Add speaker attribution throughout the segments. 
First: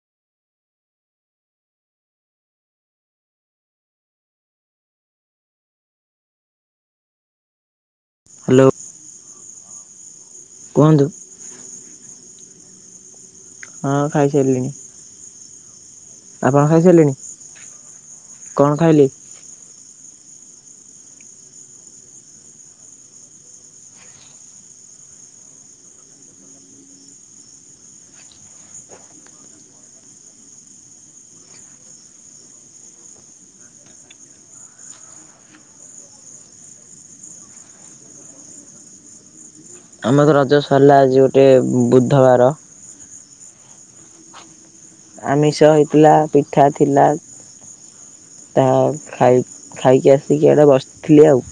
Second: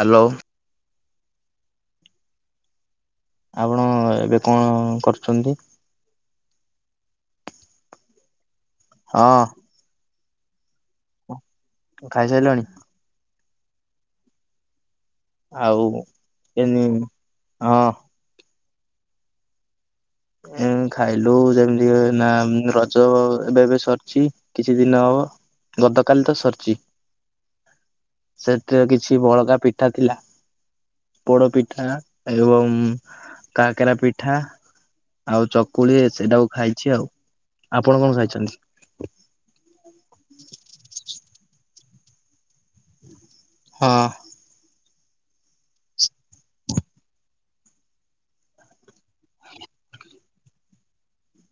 Speaker 1: Hello. ଆପଣ ଏବେ କଣ କରୁଛନ୍ତି?
Speaker 2: ହାଲୋ।
Speaker 1: ହଁ।
Speaker 2: କୁହନ୍ତୁ।
Speaker 1: ଖାଇସାଇଲଣି?
Speaker 2: ହଁ ଖାଇସାରିଲିଣି।
Speaker 1: ଆଉ
Speaker 2: ଆପଣ
Speaker 1: ଏନି
Speaker 2: ଖାଇସାରିଲେଣି
Speaker 1: ହଁ
Speaker 2: କଣ ଖାଇଲେ?
Speaker 1: ଏ ଖାଇଲୁ ଯେମିତି ନା ରଜ ଏବେ ଏବେ ସରିଛି କିଛି ଦିନ ହବ ଗତକାଲି ତ ସରିଛି ସେଥିରେ କିଛି ବଳକା ପିଠା ଥିଲା ପୋଡ ପିଠା ଏବଂ କାକରା ପିଠା ଆଉ ଚକୁଳି ସେଇଟାକୁ ଖାଇଛି ଆଉ ଆପଣ କଣ ଖାଇଛନ୍ତି?
Speaker 2: ଆମର ରଜ ସରିଲା ଆଜି ଗୋଟେ ବୁଧବାର
Speaker 1: ହଁ।
Speaker 2: ଆମିଷ ହେଇଥିଲା ପିଠା ଥିଲା ତା ଖାଇ ଖାଇକି ଆସିକି ଆଡ଼େ ବସିଥିଲି ଆଉ।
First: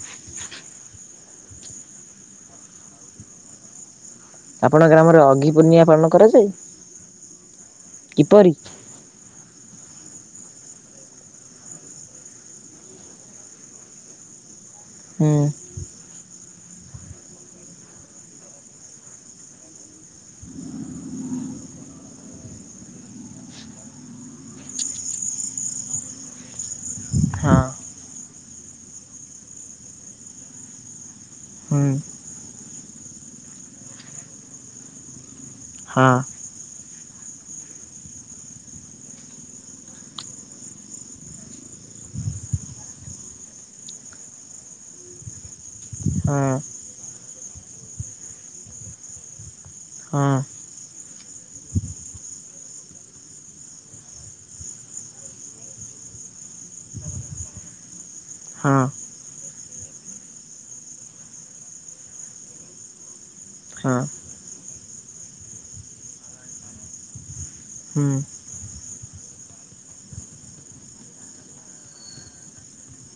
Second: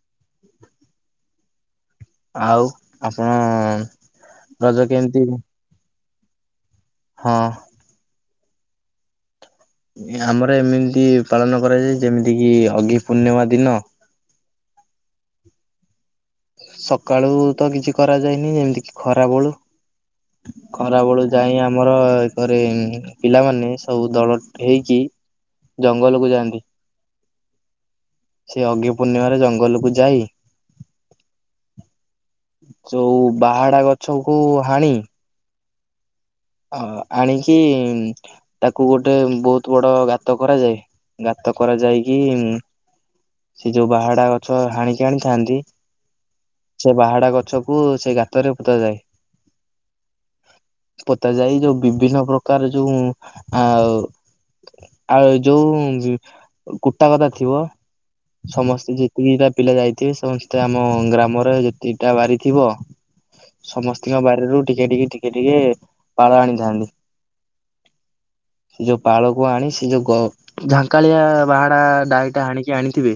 Speaker 1: ଆଉ ଆପଣ ରଜ
Speaker 2: ଆପଣଙ୍କ
Speaker 1: କେମିତି
Speaker 2: ଗ୍ରାମରେ ଅଗିପୂର୍ଣ୍ଣିଆ ପାଳନ କରାଯାଏ।
Speaker 1: ହଁ।
Speaker 2: କିପରି?
Speaker 1: ଆମର ଏମିତି ପାଳନ କରାଯାଏ ଯେମିତି କି ଅଗି ପୂର୍ଣ୍ଣିମା ଦିନ
Speaker 2: ହୁଁ।
Speaker 1: ସକାଳୁ ତ କିଛି କରାଯାଇନି ଯେମିତି କି ଖରା ବଳୁ ଖରା ବଳୁ ଯାଇ ଆମର ଏକରେ ପିଲାମାନେ ସବୁ ଦଳ ହେଇକି ଜଙ୍ଗଲ କୁ ଯାଆନ୍ତି
Speaker 2: ହଁ
Speaker 1: ସେ ଅଗି ପୂର୍ଣ୍ଣିମାରେ ଜଙ୍ଗଲକୁୁ ଯାଇ
Speaker 2: ହୁଁ
Speaker 1: ଯୋଉ ବାହାଡା ଗଛ କୁ ହାଣି
Speaker 2: ହଁ
Speaker 1: ଅ ଆଣିକି ତାକୁ ଗୋଟେ ବହୁତ ବଡ ଗାତ କରାଯାଏ ଗାତ କରାଯାଇକି ସେ ଯୋଉ ବାହାଡା ଗଛ ହାଣିକି ଆଣିଥାନ୍ତି
Speaker 2: ହଁ
Speaker 1: ସେ ବାହାଡା ଗଛକୁ ସେ ଗାତରେ ପୋତା ଯାଏ
Speaker 2: ହଁ
Speaker 1: ପୋତା ଯାଇ ଯୋଉ ବିଭିନ୍ନ ପ୍ରକାର ଯୋଉ ଆ ଆଉ ଯୋଉ କୁଟା ଗଦା ଥିବ।
Speaker 2: ହଁ
Speaker 1: ସମସ୍ତେ ଯେତିକିଟା ପିଲା ଯାଇଥିବେ ସମସ୍ତେ ଆମ ଗ୍ରାମରେ ଯେତିକିଟା ବାରି ଥିବ
Speaker 2: ହଁ
Speaker 1: ସମସ୍ତଙ୍କ ବାରିରୁ ଟିକେ ଟିକେ ଟିକେ ଟିକେ ପାଳ ଆଣିଥାନ୍ତି
Speaker 2: ହୁଁ
Speaker 1: ଯୋଉ ପାଳକୁ ଆଣି ସେ ଯୋଉ ଗ ଝାଙ୍କାଳିଆ ବାହାଡା ଡାଳିଟା ହାଣିକି ଆଣି ିବେ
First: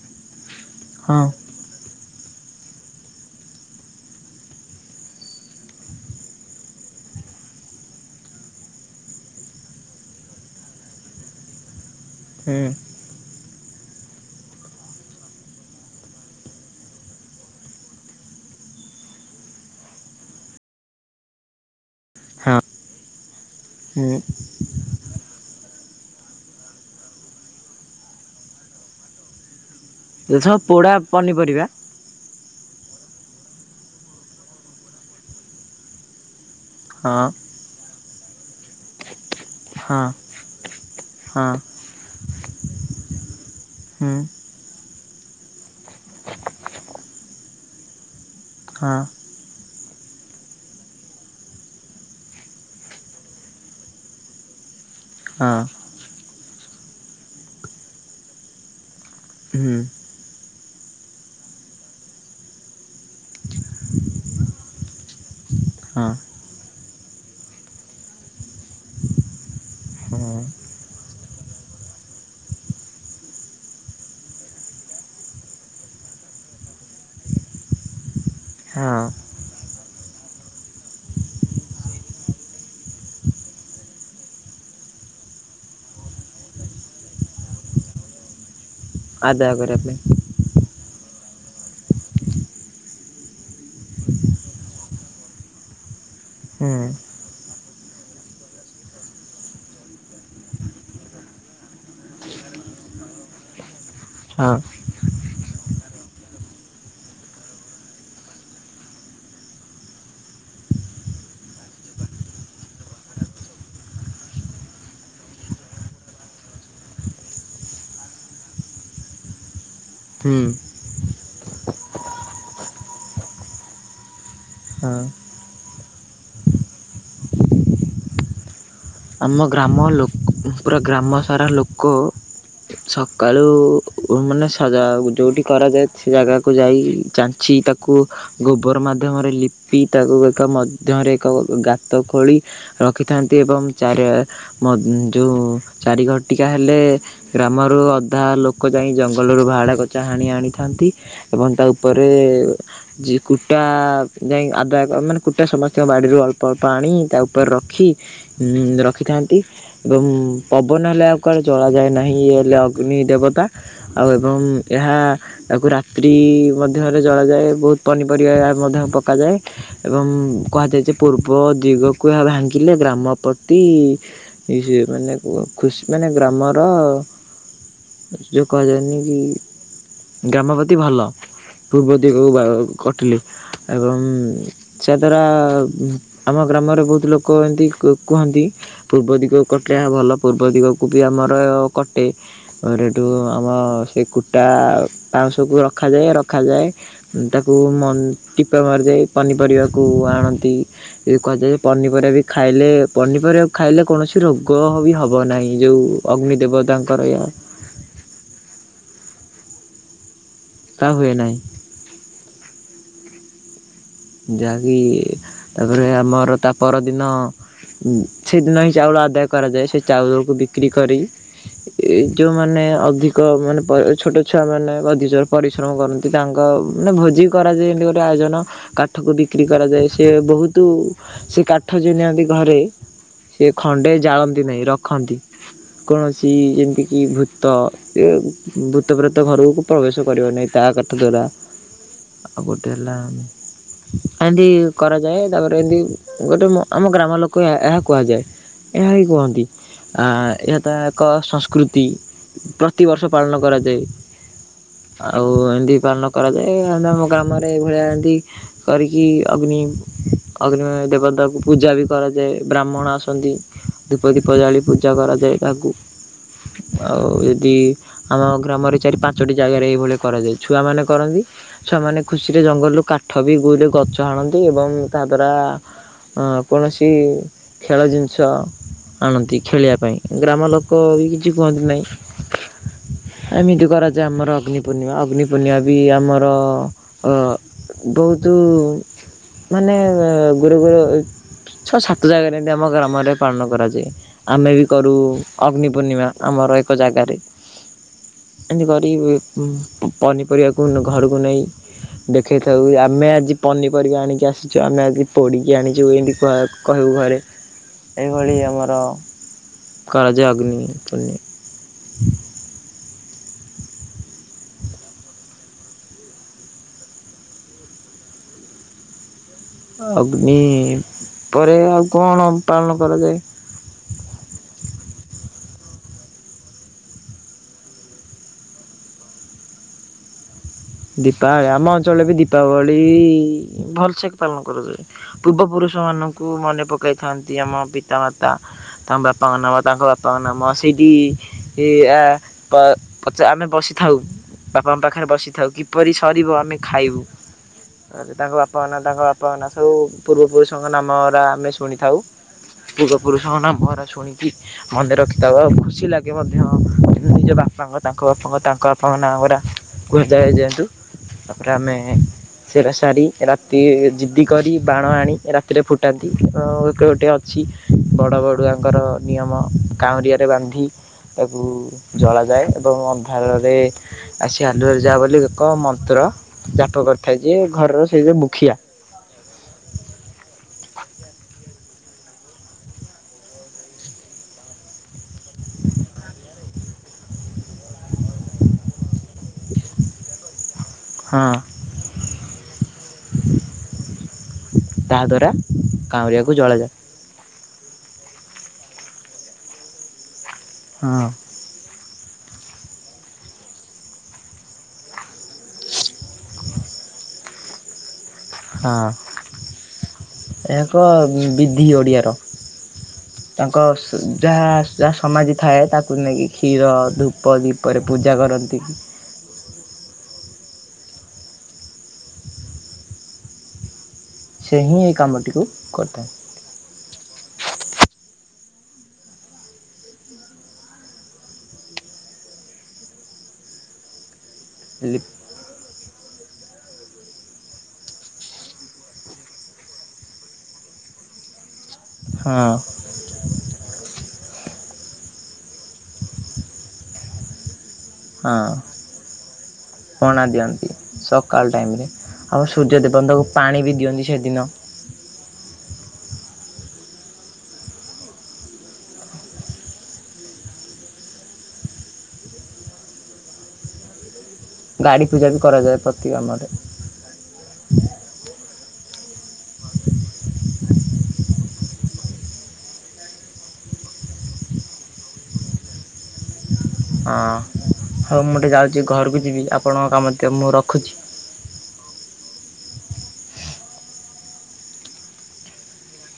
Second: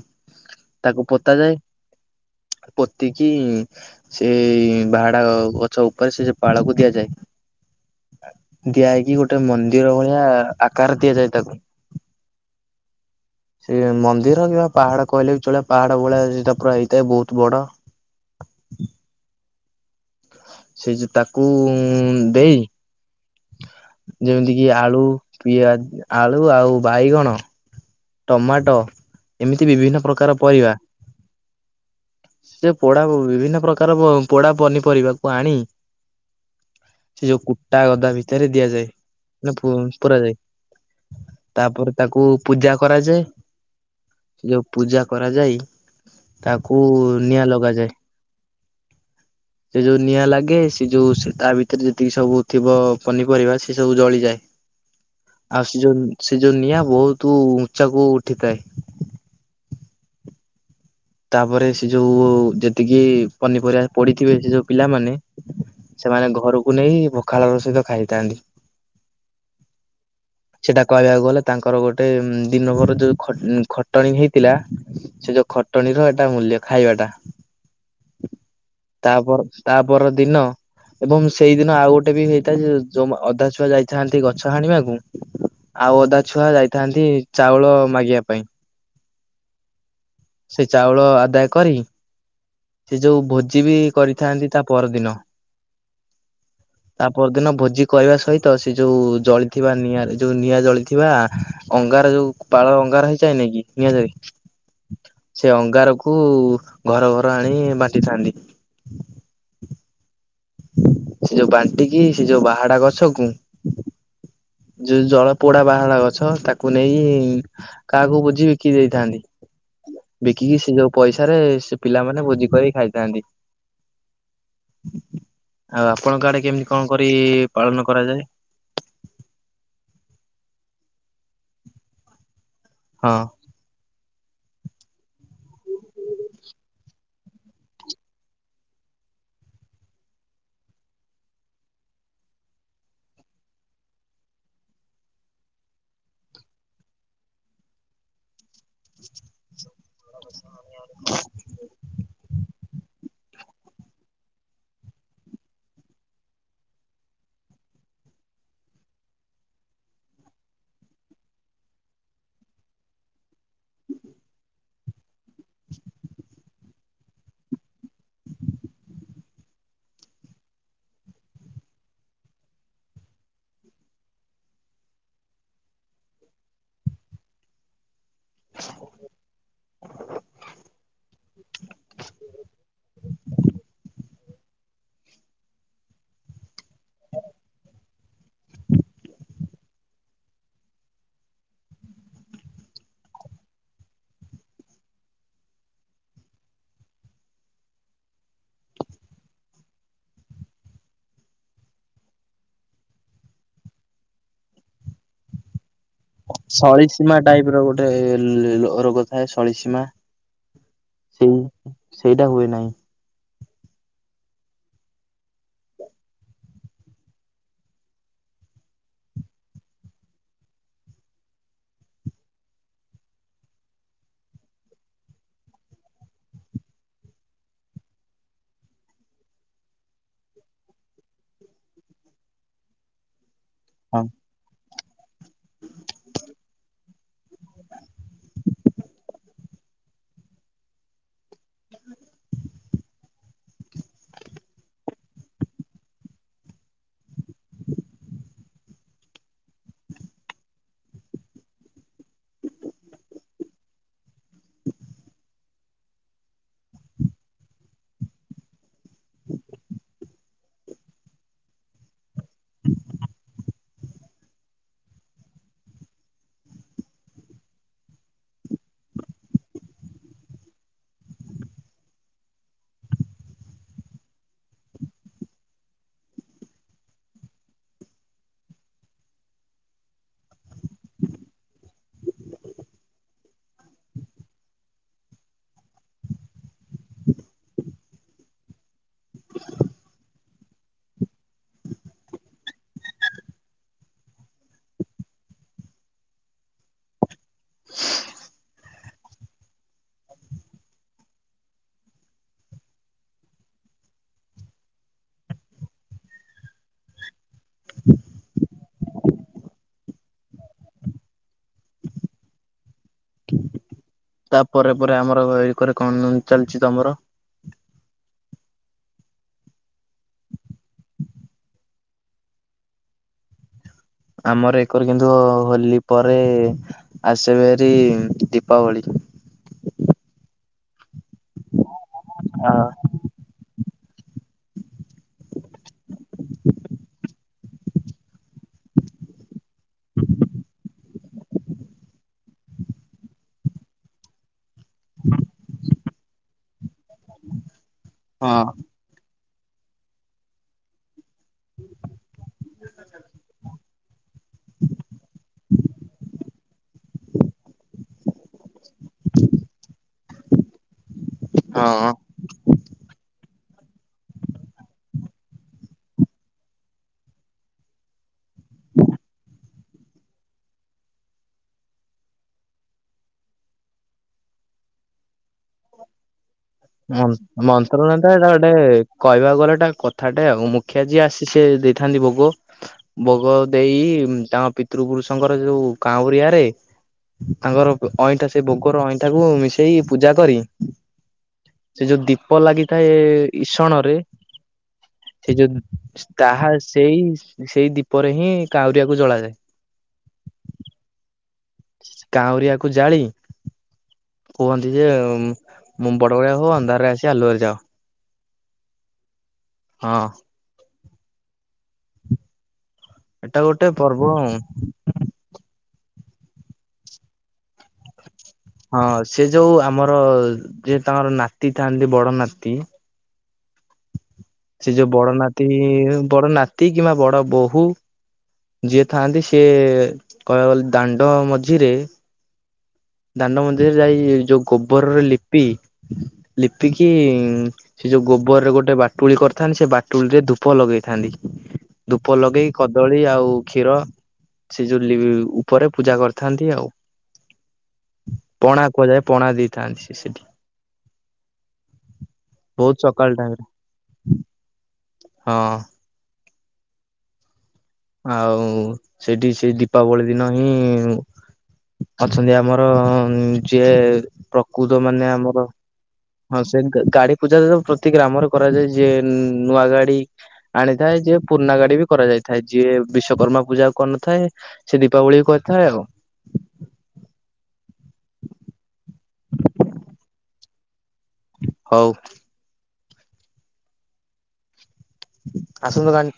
Speaker 1: ତାକୁ
Speaker 2: ହଁ
Speaker 1: ପୋତା ଯାଏ ପୋତିକି ସେ ବାହାଡା ଗଛ ଉପରେ ସେ ପାଳକୁ ଦିଆଯାଏ ଦିଆଇକି ଗୋଟେ ମନ୍ଦିର ଭଳିଆ ଆକାର ଦିଆଯାଏ ତାକୁ
Speaker 2: ହୁଁ
Speaker 1: ସେ ମନ୍ଦିର ପାହାଡ କହିଲେ ବି ଚଳେ ପାହାଡ ଭଳିଆ ସେଟା ପୁରା ହେଇଥାଏ ବହୁତ ବଡ ସେ ଯଉ ତାକୁ
Speaker 2: ହଁ
Speaker 1: ଦେଇ
Speaker 2: ହୁଁ
Speaker 1: ଯେମିତି କିି ଆଳୁ ପିଆଜ ଆଳୁ ଆଉ ବାଇଗଣ ଟମାଟୋ ଏମି
Speaker 2: ଯେଥ ପୋଡ଼ା ପନିପରିବା
Speaker 1: ସେ ପୋଡା ବିଭିନ୍ନ ପ୍ରକାର ପୋଡା ପନିପରିବାକୁ ଆଣି
Speaker 2: ହଁ
Speaker 1: ସେ ଯୋଉ କୁଟା ଗ ଭିତରେ ଦିଆଯାଏ ମ
Speaker 2: ହଁ
Speaker 1: ପୁର ଯାଏ
Speaker 2: ହଁ
Speaker 1: ତାପରେ ତାକୁ ପୂଜା କରାଯାଏ
Speaker 2: ହୁଁ
Speaker 1: ସେ ଯୋଉ ପୂଜା କରାଯାଏ ତାକୁ ନିଆଁ ଲଗାଯାଏ
Speaker 2: ହଁ
Speaker 1: ସେ ଯୋଉ ନିଆଁ ଲାଗେ ସେ ଯୋଉ ତା ଭିତରେ ଯେତିକି ସବୁ ଥିବ ପନିପରିବା ସେ ସବୁ ଜଳିଯାଏ
Speaker 2: ହଁ
Speaker 1: ଆଉ ସେ ଯୋଉ ସେ ଯୋଉ ନିଆଁ ବହୁତ ଚାକୁ ଉଠିଥାଏ।
Speaker 2: ହୁଁ
Speaker 1: ତାପରେ ସେ ଯୋଉ ଯେତିକି ପନିପରିବା ପଡିଥିବେ ସେ ଯୋଉ ପିଲାମାନେ
Speaker 2: ହଁ
Speaker 1: ସେମାନେ ଘରକୁ ନେଇ ଭଖାଳ ର ସହିତ ଖାଇଥାନ୍ତି
Speaker 2: ହୁଁ
Speaker 1: ସେଟା କହିବାକୁ ଗଲେ ତାଙ୍କର ଗୋଟେ ଦିନବର ଯୋଉ ଖଟଣି ହେଇଥିଲା ସେ ଯୋଉ ଚଟଣୀର ଏଟା ମୂଲ୍ୟ ଖାଇବାଟା
Speaker 2: ହଁ
Speaker 1: ତାପ ତାପ ଦିନ ଏବଂ ସେଇଦିନ ଆଉ ଗୋଟେ ବି ହେଇଥାଏ ଯେ ଯୋଉ ଅଧା ଛୁଆ ଯାଇଥାନ୍ତି ଗଛ ହାଣିବାକୁ ଆଉ ଅଧା ଛୁଆ ଯାଇଥାନ୍ତି ଚାଉଳ ମାଗିବା ପାଇଁ
Speaker 2: ଆଦାୟ କରିବା ପାଇଁ।
Speaker 1: ସେ ଚାଉଳ ଆଦାୟ କରି ସେ ଯୋଉ ଭୋଜି ବି କରିଥାନ୍ତି ତା ପରଦିନ
Speaker 2: ହୁଁ
Speaker 1: ତା ପରଦିନ ଭୋଜି କହିବା ସହିତ ସେ ଯୋଉ ଜଳିଥିବା ନିଆଁରେ ଯୋଉ ନିଆଁ ଜଳିଥିବା ଅଙ୍ଗାର ଯୋଉ ପାଳ ଅଙ୍ଗାର ହେଇଯାଏ ନେଇକି
Speaker 2: ହଁ।
Speaker 1: ସେ ଅଙ୍ଗାରକୁ ଘର ଘର ପାଣି ବାଟିଥାନ୍ତି। ସେ ଯୋଉ ବାଣ୍ଟିକି ସେ ଯୋଉ ବାହାଡା ଗଛକୁ ଯୋଉ ଜଳ ପୋଡା ବାହାଡା ଗଛ ତାକୁ ନେଇ କାହାକୁ ବୁଝି ବିକି ଦେଇଥାନ୍ତି।
Speaker 2: ହୁଁ
Speaker 1: ବିକିକି ସେ ଯଉ ପଇସାରେ ସେ ପିଲାମାନେ ଭୋଜି କରି ଖାଇଥାନ୍ତି।
Speaker 2: ହଁ
Speaker 1: ଆଉ ଆପଣଙ୍କ ଆଡେ କେମିତି କଣ କରି ପାଳନ କରାଯାଏ?
Speaker 2: ଆମ ଗ୍ରାମ ଲୋ ପୁରା ଗ୍ରାମ ସାରା ଲୋକ।
Speaker 1: ହଁ।
Speaker 2: ସକାଳୁ ମାନେ ସଜା ଯୋଉଠି କରାଯାଏ ସେ ଜାଗାକୁ ଯାଇ ଚାଞ୍ଚି ତାକୁ ଗୋବର ମାଧ୍ୟମରେ ଲିପି ତାକୁ ଏକ ମଧ୍ୟରେ ଏକ ଗାତ ଖୋଳି ରଖିଥାନ୍ତି ଏବଂ ଚାରି ଯେଉଁ ଚାରି ଘଟିକା ହେଲେ ଗ୍ରାମରୁ ଅଧା ଲୋକ ଯାଇ ଜଙ୍ଗଲରୁ ବାହାଡା ଗଛା ହାଣି ଆଣି ଥାନ୍ତି ଏବଂ ତା ଉପରେ କୁଟା ଯାଇ ଆଦାୟ ମାନେ କୁଟା ସମସ୍ତଙ୍କ ବାଡ଼ିରୁ ଅଳ୍ପ ଅଳ୍ପ ଆଣି ତା ଉପରେ ରଖି ରଖିଥାନ୍ତି ଏବଂ ପବନ ହେଲେ ଆଉ କୁଆଡ଼େ ଜଳାଯାଏ ନାହିଁ ଇଏ ହେଲେ ଅଗ୍ନି ଦେବତା ଆଉ ଏବଂ ଏହା ତାକୁ ରାତ୍ରି ମଧ୍ୟରେ ଜଳାଯାଏ ବହୁତ ପନିପରିବା ମଧ୍ୟ ପକାଯାଏ ଏବଂ କୁହାଯାଏ ଯେ ପୂର୍ବ ଦିଗକୁ ଏହା ଭାଙ୍ଗିଲେ ଗ୍ରାମ ପ୍ରତି ମାନେ ଖୁସି ମାନେ ଗ୍ରାମର ଯେଉ କୁହାଯାଏନି କି ଗ୍ରାମପ୍ରତି ଭଲ ପୂର୍ବ ଦିଗକୁ କଟିଲେ ଏବଂ ଯାଦ୍ୱାରା ଆମ ଗ୍ରାମରେ ବହୁତ ଲୋକ ଏନ୍ତି ଭଲ ପୂର୍ବ ଦିଗକୁ ବି ଆମର କଟେ ସେଠୁ ଆମ ସେ କୁଟା ପାଉଁଶକୁ ରଖାଯାଏ ରଖାଯାଏ ତାକୁ ଟିପା ମାରିଯା ପନିପରିବାକୁ ଆଣନ୍ତି କୁହାଯାଏ ପନିପରିବା ବି ଖାଇଲେ ପନିପରିବା ଖାଇଲେ କୌଣସି ରୋଗ ବି ହେବ ନାହିଁ ଯୋଉଁ
Speaker 1: ସଳିସୀମା ଟାଇପର ଗୋଟେ ରୋଗ ଏ ସଳିସୀମା।
Speaker 2: ତା ହୁଏ ନାହିଁ।
Speaker 1: ସେଇ ସେଇଟା ହୁଏ ନାହିଁ।
Speaker 2: ଯାହାକି ତାପରେ ଆମର ତା ପରଦିନ ସେଦିନ ହିଁ ଚାଉଳ ଆଦାୟ କରାଯାଏ ସେ ଚାଉଳକୁ ବିକ୍ରି କରି ଯେଉଁମାନେ ଅଧିକ ମାନେ ଛୋଟ ଛୁଆମାନେ ଅଧିକ ପରିଶ୍ରମ କରନ୍ତି ତାଙ୍କ ମାନେ ଭୋଜି କରାଯାଏ ଏମିତି ଗୋଟେ ଆୟୋଜନ କାଠକୁ ବିକ୍ରି କରାଯାଏ ସେ ବହୁତ ସେ କାଠ ଯେ ନିଅନ୍ତି ଘରେ ସେ ଖଣ୍ଡେ
Speaker 1: ହଁ
Speaker 2: ଜାଳନ୍ତି ନାହିଁ ରଖ ଖନ୍ତି। କୌଣସି ଯେମିତିକି ଭୂତ ଭୂତ ପ୍ରେତ ଘରକୁ ପ୍ରବେଶ କରିବ ନାହିଁ। ତା କଥା ଦ୍ୱାରା ଆଉ ଗୋଟେ ହେଲା ଏମତି କରାଯାଏ ତାପରେ ଏମତି ଗୋଟେ ଆମ ଗ୍ରାମ ଲୋକ କ ଏହା କୁହାଯାଏ। ଏହା ହିଁ କୁହନ୍ତି ଆ ଏହା ତ ଏକ ସଂସ୍କୃତି ପ୍ରତିବର୍ଷ ପାଳନ କରାଯାଏ। ଆଉ ଏମିତି ପାଳନ କରାଯାଏ। ଆମ ଆମ ଗ୍ରାମରେ ଏଇଭଳିଆ ଏମିତି କରିକି ଅଗ୍ନି ଅଗ୍ନି ଦେବଦକୁ ପୂଜା ବି କରାଯାଏ ବ୍ରାହ୍ମଣ ଆସନ୍ତି ଦୀପ ଦୀପ ଜାଳି ପୂଜା କରାଯାଏ। ତାକୁ ଆଉ ଯଦି ଆମ ଗ୍ରାମରେ ଚାରି ପାଞ୍ଚଟି ଜାଗାରେ ଏଇଭଳିଆ କରାଯାଏ। ଛୁଆମାନେ କରନ୍ତି। ଛୁଆମାନେ ଖୁସିରେ ଜଙ୍ଗଲରୁ କାଠ [inaudible] ଗଛ ଆଣନ୍ତି ଏବଂ ତା ଦ୍ୱାରା କୌଣସି ଖେଳ ଜିନିଷ ଆଣନ୍ତି ଖେଳିବା ପାଇଁ ଗ୍ରାମଲୋକ ବି କିଛି କୁହନ୍ତି ନାହିଁ। ଏମିତି କରାଯାଏ ଆମର ଅଗ୍ନିପୂର୍ଣ୍ଣିମା। ଅଗ୍ନିପୂର୍ଣ୍ଣିମା ବି ଆମର। ବହୁତ ମାନେ ଗୁରେ ଗୁରେ ଛଅ ସାତ ଜାଗାରେ ଏମିତି ଆମ ଗ୍ରାମରେ ପାଳନ କରାଯାଏ। ଆମେ ବି କରୁ ଅଗ୍ନିପୂର୍ଣ୍ଣିମା ଆମର ଏକ ଜାଗାରେ। ଏମିତି କରି ପନିପରିବାକୁ ଘରକୁ ନେଇ ଦେଖେଇ ସେ ଆମେ ଆଜି ପନିପରିବା ଆଣିକି ଆସିଛୁ ଆମେ ଆଜି ପୋଡ଼ିକି ଆଣିଛୁ ଏମିତି କହିବୁ ଘରେ ଏଭଳି ଆମର କରାଯାଏ ଅଗ୍ନି ପୂର୍ଣି
Speaker 1: ତାପରେ ପରେ ଆମର ଏକରେ କଣ ଚାଲିଛି ତମର?
Speaker 2: ଅଗ୍ନି ପରେ ଆଉ କଣ ପାଳନ କରାଯାଏ?
Speaker 1: ଆମର ଏକରେ କିନ୍ତୁ ହୋଲି ପରେ ଆସେ ଭେରୀ ଦୀପାବଳି।
Speaker 2: ଦୀପାବଳି ଆମ ଅଞ୍ଚଳରେ ବି
Speaker 1: ଅ
Speaker 2: ଦୀପାବଳି ଭଲ ସେଠି ପାଳନ କରାଯାଏ ପୂର୍ବପୁରୁଷମାନଙ୍କୁ ମନେ ପକାଇଥାନ୍ତି। ଆମ ପିତାମାତା ତାଙ୍କ ବାପାଙ୍କ ନାମ ତାଙ୍କ ବାପାଙ୍କ ନାମ ସେଇଠି ଆ ଆମେ ବସିଥାଉ। ବାପାଙ୍କ ପାଖରେ ବସିଥାଉ କିପରି ସରିବ ଆମେ ଖାଇବୁ। ଆ ତାଙ୍କ ବାପା ନାଁ ତାଙ୍କ ବାପା [unintelligible] ପୂର୍ବ ପୁରୁଷଙ୍କ ନାମ ତା ଆମେ ଶୁଣିଥାଉ ପୂର୍ବ ପୁରୁଷଙ୍କ ନାମ ହେରା ଶୁଣିକି ମନେ ରଖିଥାଉ ଆଉ ଖୁସି ଲାଗେ ମତେ ହଁ ନିଜ ବାପାଙ୍କ ତାଙ୍କ ବାପାଙ୍କ ତାଙ୍କ ବାପାଙ୍କ ନାଁ ପରା କୁହାଯାଏ ଯେ ତୁ। ତାପରେ ଆମେ ସେରା ସାରି ଏରା ଏମିତି ଜିଦ୍ଦି କରି ବାଣ ଆଣି ରାତିରେ ଫୁଟାନ୍ତି ଏବଂ ଗୋଟିଏ ଅଛି ବଡ଼ ବଡ଼ୁଆଙ୍କର ନିୟମ କାଉଁରିଆରେ ବାନ୍ଧି ତାକୁ ଜଳାଯାଏ ଏବଂ ଅନ୍ଧାରରେ ଆସି ଆଲୁଅରେ ଯା ବୋଲି ଏକ ମନ୍ତ୍ର। ଜାପ
Speaker 1: ମ
Speaker 2: କରିଥାଏ ଯେ ଘରର ସେଇ
Speaker 1: ମନ୍ତ୍ରତନ୍ତ୍ର
Speaker 2: ଯୋଉ
Speaker 1: ଏଟା ଗୋଟେ
Speaker 2: ମୁଖିଆ
Speaker 1: କହିବାକୁ ଗଲେ ଏଟା କଥାଟେ ଆଉ ମୁଖିଆ ଯିଏ ଆସି ସେ ଦେଇ ଥାନ୍ତି ଭୋଗ, ଭୋଗ ଦେଇ ତାଙ୍କ ପିତୃ ପୁରୁଷଙ୍କର ଯୋଉ କାଉଁରିଆରେ ତାଙ୍କର ଅଇଁଠା ସେ ଭୋଗର ଅଇଁଠାକୁ ମିଶେଇ ପୂଜା କରି
Speaker 2: ହଁ
Speaker 1: ସେ ଯୋଉ ଦୀପ ଲାଗିଥାଏ ଇସଣରେ
Speaker 2: ତାହା ଦ୍ଵାରା
Speaker 1: ସେ ଯୋଉ
Speaker 2: କାଉଁରିଆକୁ
Speaker 1: ତାହା
Speaker 2: ଜଳାଯାଏ
Speaker 1: ସେଇ ସେଇ ଦୀପରେ ହିଁ କାଉରିଆକୁ ଜଳାଯାଏ।
Speaker 2: ହଁ।
Speaker 1: ସେ କାଉଁରିଆକୁ ଜାଳି କୁହନ୍ତି ଯେ ମୁଁ ବଡ ବଡିଆ ହୋ ଅନ୍ଧାରରେ ଆସି ଆଲୁଅରେ ଯାଅ।
Speaker 2: ହଁ।
Speaker 1: ହଁ।
Speaker 2: ଏକ ବିଧି ଓଡ଼ିଆର।
Speaker 1: ଏଟା
Speaker 2: ତାଙ୍କ
Speaker 1: ଗୋଟେ ପର୍ବ
Speaker 2: ସ
Speaker 1: ଆଉ
Speaker 2: ଯାହା ଯାହା ସମାଧି ଥାଏ ତାକ୍ କୁ ନେଇକି କ୍ଷୀର ଧୂପ ଦୀପରେ ପୂଜା କର
Speaker 1: ହଁ ସେ ଯୋଉ ଆମର ଯେ ତାଙ୍କର ନାତି ଥାନ୍ତି ବଡ ନାତି ସେ
Speaker 2: ହିଁ
Speaker 1: ଯୋଉ
Speaker 2: ଏଇ
Speaker 1: ବଡ
Speaker 2: କାମଟିକୁ
Speaker 1: ନାତିଇଇ
Speaker 2: କରିଥାଏ
Speaker 1: ବଡ ନାତି କିମ୍ବା ବଡ ବୋହୂ। ଯିଏ ଥାଆନ୍ତି ସିଏ କହିବାକୁ ଗଲେ ଦାଣ୍ଡ ମଝିରେ ଦାଣ୍ଡ ମନ୍ଦିରେ ଯାଇ ଯୋଉ ଗୋବରରେ
Speaker 2: ଲିପ୍
Speaker 1: ଲିପି ଲିପ୍ ଏତିକିଇଇ ସେ ଯୋଉ ଗୋବରରେ ଗୋଟେ ବାଟୁଳି କରିଥାନ୍ତି ସେ ବାଟୁଳି ରେ ଧୂପ ଲଗେଇଥାନ୍ତି। ଧୂପ
Speaker 2: ହଁ
Speaker 1: ଲଗେଇ କଦଳୀ ଆଉ କ୍ଷୀର ସେ ଯୋଉ ଲି ପରେ ପୂଜା କରିଥାନ୍ତି ଆଉ
Speaker 2: ହଁ,
Speaker 1: ପଣା କୁହାଯାଏ ପଣା ଦେଇଥାନ୍ତି ସେ
Speaker 2: ପଣା
Speaker 1: ସେଠି।
Speaker 2: ଦିଅନ୍ତି ସକାଳ ଟାଇମରେ ଆଉ
Speaker 1: ବହୁତ ସକାଳ
Speaker 2: ସୂର୍ଯ୍ୟଦେବତାଙ୍କୁ
Speaker 1: ଟାଇମ ରେ
Speaker 2: ପାଣି ବି ଦିଅନ୍ତି ସେଦିନ।
Speaker 1: ହଁ ଆଉ ସେଇଠି ସେ ଦୀପାବଳି ଦିନ ହିଁ ଅଛନ୍ତି ଆମର ଯିଏ ପ୍ର
Speaker 2: ଗାଡି ପୂଜା ବି କରାଯାଏ ପ୍ରତ୍
Speaker 1: ହଁ ସେ ଗା ଗାଡି ପୂଜା ପ୍ରତି ଗ୍ରାମରେ କରାଯାଏ ଯିଏ ନୂଆ ଗାଡି ଆଣିଥାଏ ଯେ ପୁରୁଣା ଗାଡି ବି। କରାଯାଇଥାଏ, ଯିଏ ବିଶ୍ଵକର୍ମା ପୂଜାକୁ କରିନଥାଏ ସେ ଦୀପାବଳିକୁ କରିଥାଏ ଆଉ
Speaker 2: ହଁ, ହଉ ମୁଁ ଟିକେ ଯାଉଛି ଘରକୁ ଯିବି ଆପଣଙ୍କ କାମ ଥିବ ମୁଁ ରଖୁଛି।
Speaker 1: ହଉ। ଆସନ୍ତୁ। [unintelligible]